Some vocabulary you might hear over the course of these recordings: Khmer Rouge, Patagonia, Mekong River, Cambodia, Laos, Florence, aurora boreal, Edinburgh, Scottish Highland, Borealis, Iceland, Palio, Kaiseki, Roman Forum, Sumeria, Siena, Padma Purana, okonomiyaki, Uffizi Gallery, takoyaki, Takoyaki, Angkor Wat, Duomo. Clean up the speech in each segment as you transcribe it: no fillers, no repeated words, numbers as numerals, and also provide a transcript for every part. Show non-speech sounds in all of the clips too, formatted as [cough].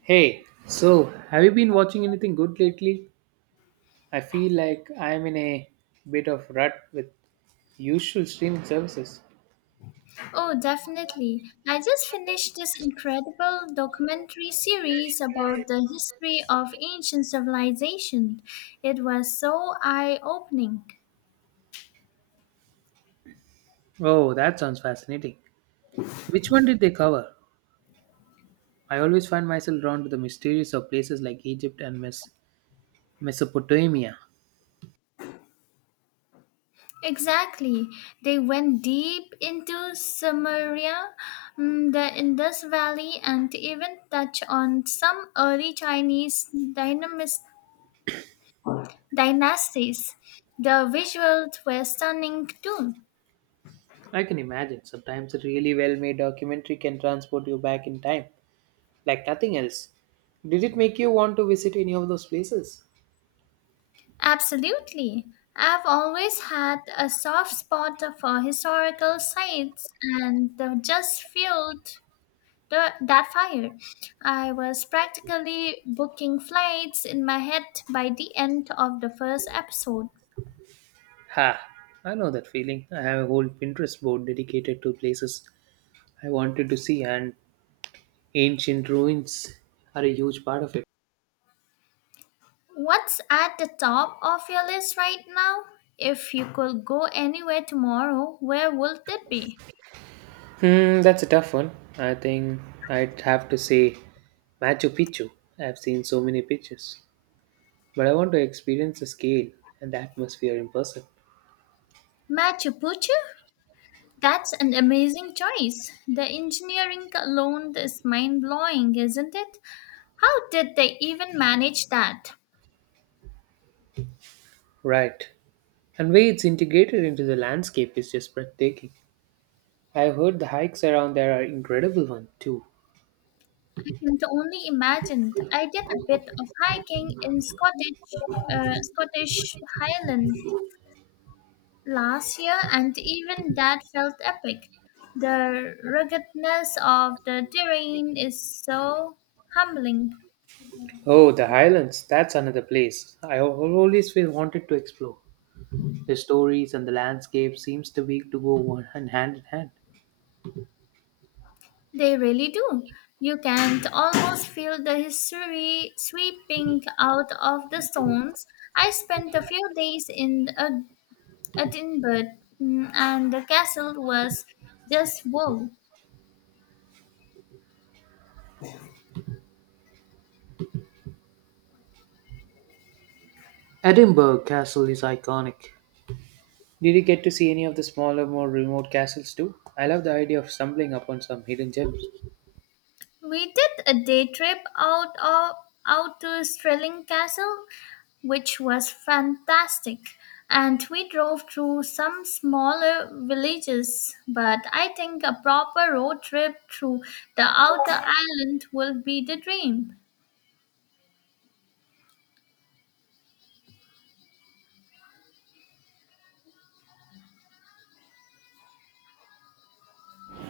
Hey, so have you been watching anything good lately? I feel like I'm in a bit of rut with usual streaming services. Oh, definitely. I just finished this incredible documentary series about the history of ancient civilization. It was so eye-opening. Oh, that sounds fascinating. Which one did they cover? I always find myself drawn to the mysteries of places like Egypt and Mesopotamia. Exactly. They went deep into Sumeria, the Indus Valley, and even touch on some early Chinese dynamis- dynasties. The visuals were stunning too. I can imagine sometimes a really well made documentary can transport you back in time, like nothing else. Did it make you want to visit any of those places? Absolutely. I've always had a soft spot for historical sites and just fueled that fire. I was practically booking flights in my head by the end of the first episode. Ha! I know that feeling. I have a whole Pinterest board dedicated to places I wanted to see, and ancient ruins are a huge part of it. What's at the top of your list right now? If you could go anywhere tomorrow, where would it be? Hmm, that's a tough one. I think I'd have to say Machu Picchu. I've seen so many pictures, but I want to experience the scale and the atmosphere in person. Machu Picchu? That's an amazing choice. The engineering alone is mind blowing, isn't it? How did they even manage that? Right. And way it's integrated into the landscape is just breathtaking. I've heard the hikes around there are incredible one too. I can only imagine. I did a bit of hiking in Scottish Highland last year, and even that felt epic. The ruggedness of the terrain is so humbling. Oh, the highlands. That's another place. I always feel wanted to explore. The stories and the landscape seems to be to go one hand hand in hand. They really do. You can almost feel the history sweeping out of the stones. I spent a few days in a Edinburgh and the castle was just wow. Edinburgh Castle is iconic. Did you get to see any of the smaller, more remote castles too? I love the idea of stumbling upon some hidden gems. We did a day trip out to Stirling Castle, which was fantastic. And we drove through some smaller villages, but I think a proper road trip through the outer island will be the dream.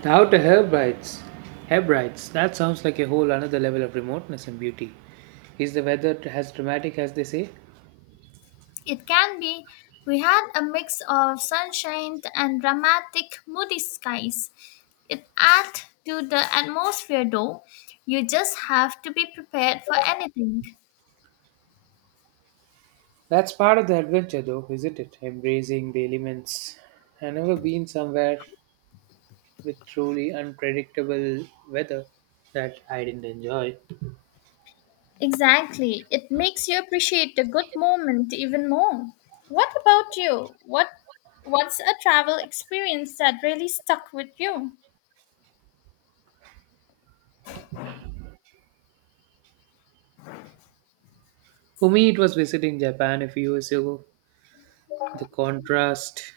The Outer Hebrides. Hebrides. That sounds like a whole another level of remoteness and beauty. Is the weather as dramatic as they say? It can be. We had a mix of sunshine and dramatic, moody skies. It adds to the atmosphere, though. You just have to be prepared for anything. That's part of the adventure, though, isn't it? Embracing the elements. I've never been somewhere with truly unpredictable weather. That I didn't enjoy. Exactly. It makes you appreciate the good moment even more. What about you? What's a travel experience that really stuck with you? For me, it was visiting Japan a few years ago. The contrast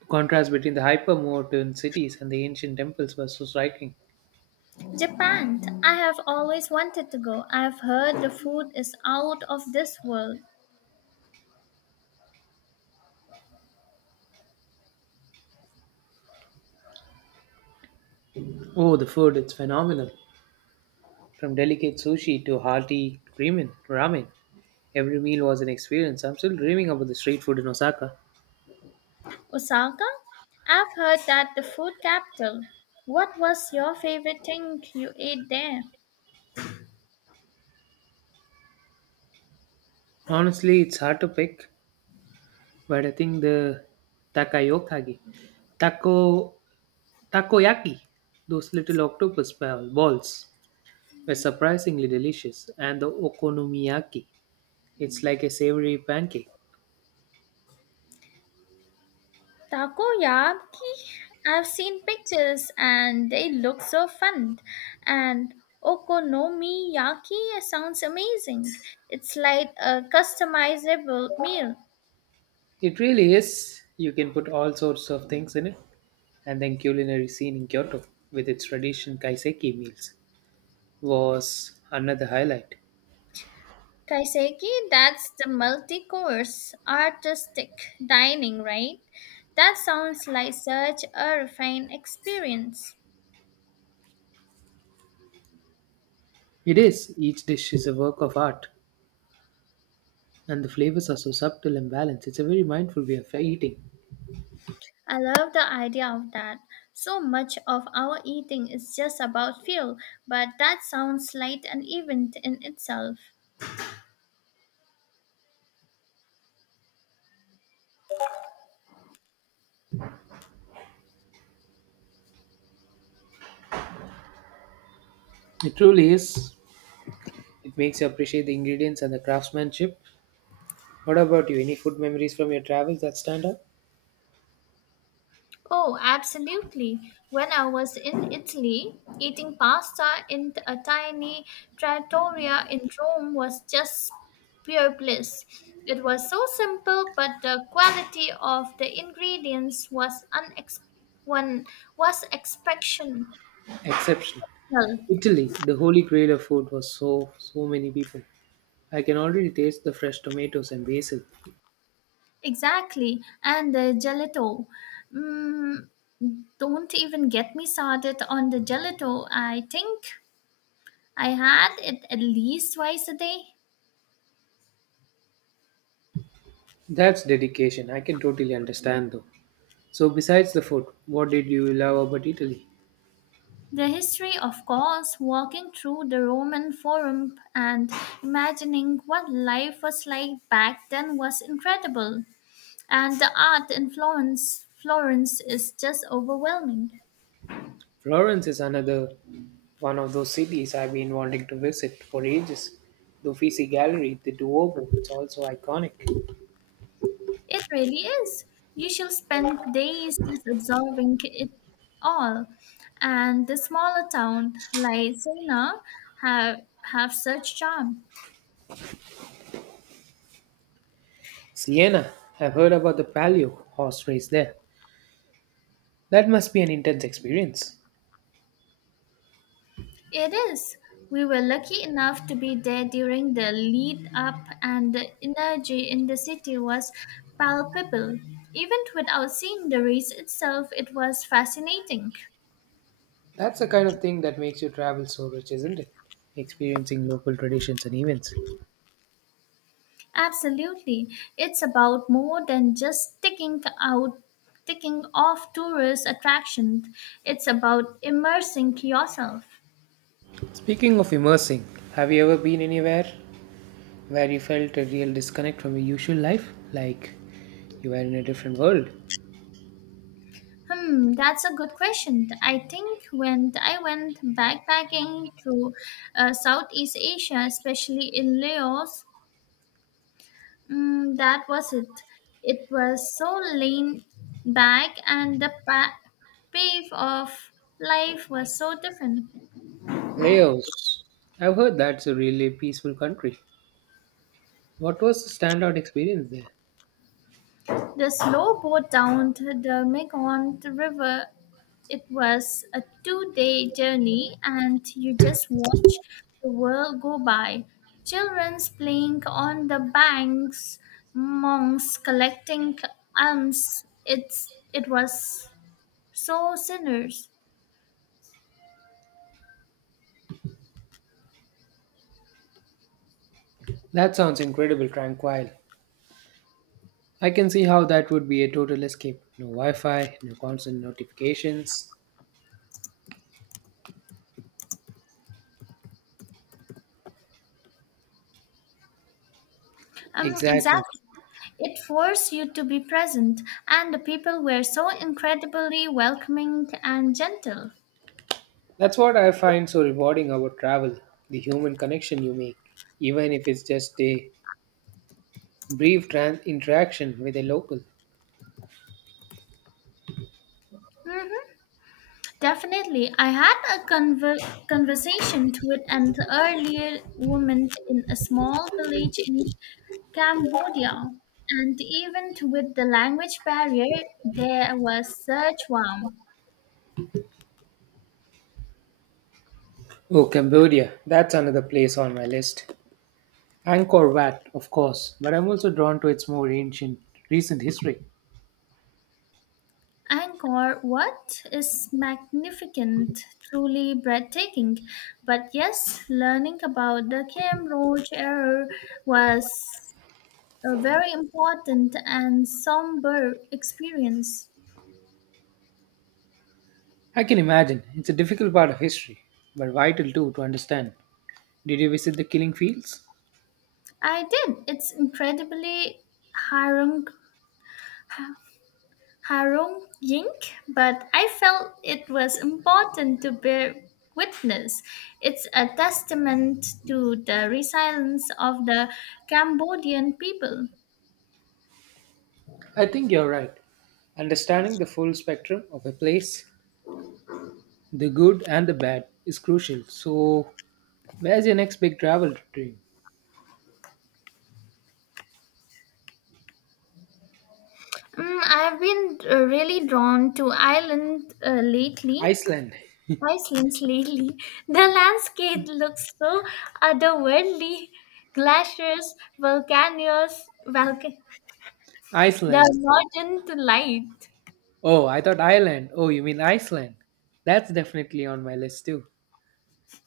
The contrast between the hypermodern cities and the ancient temples was so striking. Japan. I have always wanted to go. I've heard the food is out of this world. Oh, the food, it's phenomenal. From delicate sushi to hearty ramen, every meal was an experience. I'm still dreaming about the street food in Osaka. Osaka? I've heard that the food capital. What was your favorite thing you ate there? Honestly, it's hard to pick, but I think the takayokagi, taco, takoyaki, those little octopus balls were surprisingly delicious, and the okonomiyaki, it's like a savory pancake. Takoyaki? I've seen pictures and they look so fun. And okonomiyaki sounds amazing. It's like a customizable meal. It really is. You can put all sorts of things in it. And then culinary scene in Kyoto with its tradition kaiseki meals was another highlight. Kaiseki, that's the multi course artistic dining, right? That sounds like such a refined experience. It is. Each dish is a work of art and the flavors are so subtle and balanced. It's a very mindful way of eating. I love the idea of that. So much of our eating is just about fuel, but that sounds like an event in itself. It truly is. It makes you appreciate the ingredients and the craftsmanship. What about you? Any food memories from your travels that stand out? Oh, absolutely. When I was in Italy, eating pasta in a tiny trattoria in Rome was just pure bliss. It was so simple, but the quality of the ingredients was unex- one was exceptional. Exceptional. Italy, the holy grail of food was so so many people. I can already taste the fresh tomatoes and basil. Exactly, and the gelato. Mm, don't even get me started on the gelato. I think I had it at least twice a day. That's dedication. I can totally understand though. So besides the food, what did you love about Italy? The history, of course, walking through the Roman Forum and imagining what life was like back then was incredible. And the art in Florence is just overwhelming. Florence is another one of those cities I've been wanting to visit for ages. The Uffizi Gallery, the Duomo, it's also iconic. It really is. You shall spend days just absorbing it all. And the smaller town like Sena have have such charm. Siena, I've heard about the Palio horse race there. That must be an intense experience. It is. We were lucky enough to be there during the lead up and the energy in the city was palpable. Even without seeing the race itself, it was fascinating. That's the kind of thing that makes you travel so rich, isn't it? Experiencing local traditions and events. Absolutely. It's about more than just ticking off tourist attractions. It's about immersing yourself. Speaking of immersing, have you ever been anywhere where you felt a real disconnect from your usual life, like you were in a different world. Hmm, that's a good question. I think when I went backpacking through Southeast Asia, especially in Laos, that was it. It was so lean back and the pace of life was so different. Laos. I've heard that's a really peaceful country. What was the standout experience there? The slow boat down to the Mekong River, it was a two-day journey and you just watch the world go by. Children's playing on the banks, monks collecting alms. It was so sinners. That sounds incredible, tranquil. I can see how that would be a total escape. No Wi Fi, no constant notifications. Exactly. Exactly. It forced you to be present, and the people were so incredibly welcoming and gentle. That's what I find so rewarding about travel the human connection you make, even if it's just a interaction with a local. Mhm. Definitely. I had a conversation with an earlier woman in a small village in Cambodia, and even with the language barrier, there was such warmth. Oh, Cambodia. That's another place on my list. Angkor Wat, of course, but I'm also drawn to its more ancient, recent history. Angkor Wat is magnificent, truly breathtaking. But yes, learning about the Khmer Rouge era was a very important and somber experience. I can imagine it's a difficult part of history, but vital too to understand. Did you visit the killing fields? I did. It's incredibly harrowing, ha- harrowing, but I felt it was important to bear witness. It's a testament to the resilience of the Cambodian people. I think you're right. Understanding the full spectrum of a place, the good and the bad, is crucial. So, where's your next big travel dream? I've been really drawn to Ireland lately. Iceland. Iceland lately. [laughs] The landscape looks so otherworldly. Glaciers, volcanoes. They are Iceland. not in the light. Oh, I thought Ireland. Oh, you mean Iceland? That's definitely on my list too.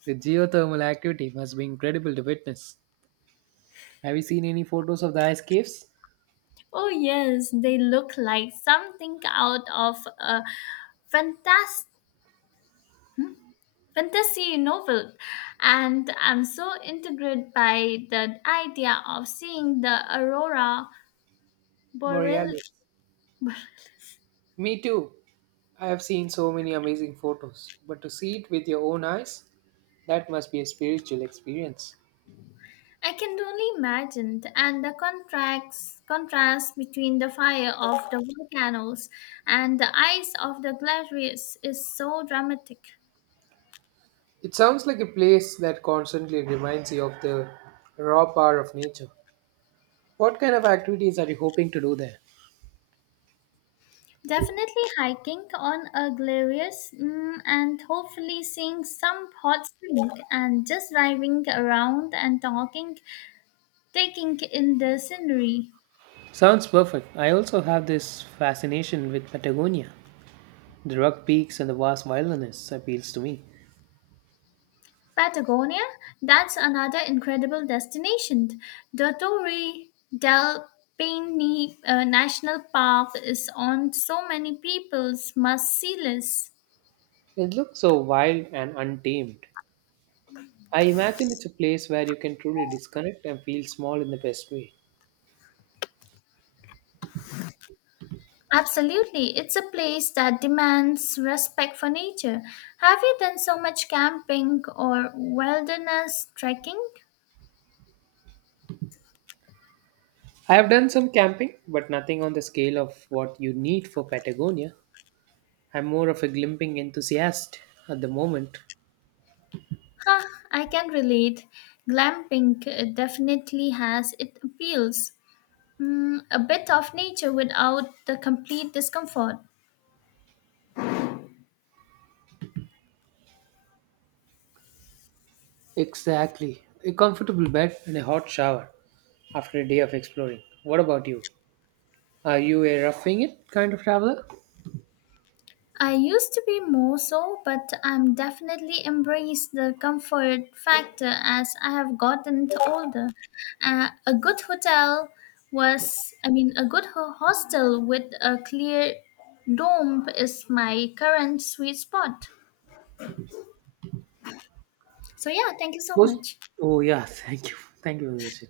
The geothermal activity must be incredible to witness. Have you seen any photos of the ice caves? Oh, yes, they look like something out of a fantas- fantasy novel. And I'm so intrigued by the idea of seeing the aurora boreal. Borealis. [laughs] Me too. I have seen so many amazing photos, but to see it with your own eyes, that must be a spiritual experience. I can only imagine, and contrast between the fire of the volcanoes and the ice of the glaciers is so dramatic. It sounds like a place that constantly reminds you of the raw power of nature. What kind of activities are you hoping to do there? Definitely hiking on a glorious and hopefully seeing some hot spring and just driving around and taking in the scenery. Sounds perfect. I also have this fascination with Patagonia. The rock peaks and the vast wilderness appeals to me. Patagonia, that's another incredible destination. The Torre del Paine National Park is on so many people's must-see list. It looks so wild and untamed. I imagine it's a place where you can truly disconnect and feel small in the best way. Absolutely, it's a place that demands respect for nature. Have you done so much camping or wilderness trekking? I have done some camping, but nothing on the scale of what you need for Patagonia. I'm more of a glimping enthusiast at the moment. Huh, I can relate. Glamping definitely has its appeals. Mm, a bit of nature without the complete discomfort. Exactly. A comfortable bed and a hot shower after a day of exploring. What about you? Are you a roughing it kind of traveler? I used to be more so, but I'm definitely embraced the comfort factor as I have gotten older. A good hotel was, I mean, a good hostel with a clear dome is my current sweet spot. So yeah, thank you so Most- much. Oh, yeah, [laughs] thank you. Thank you for this.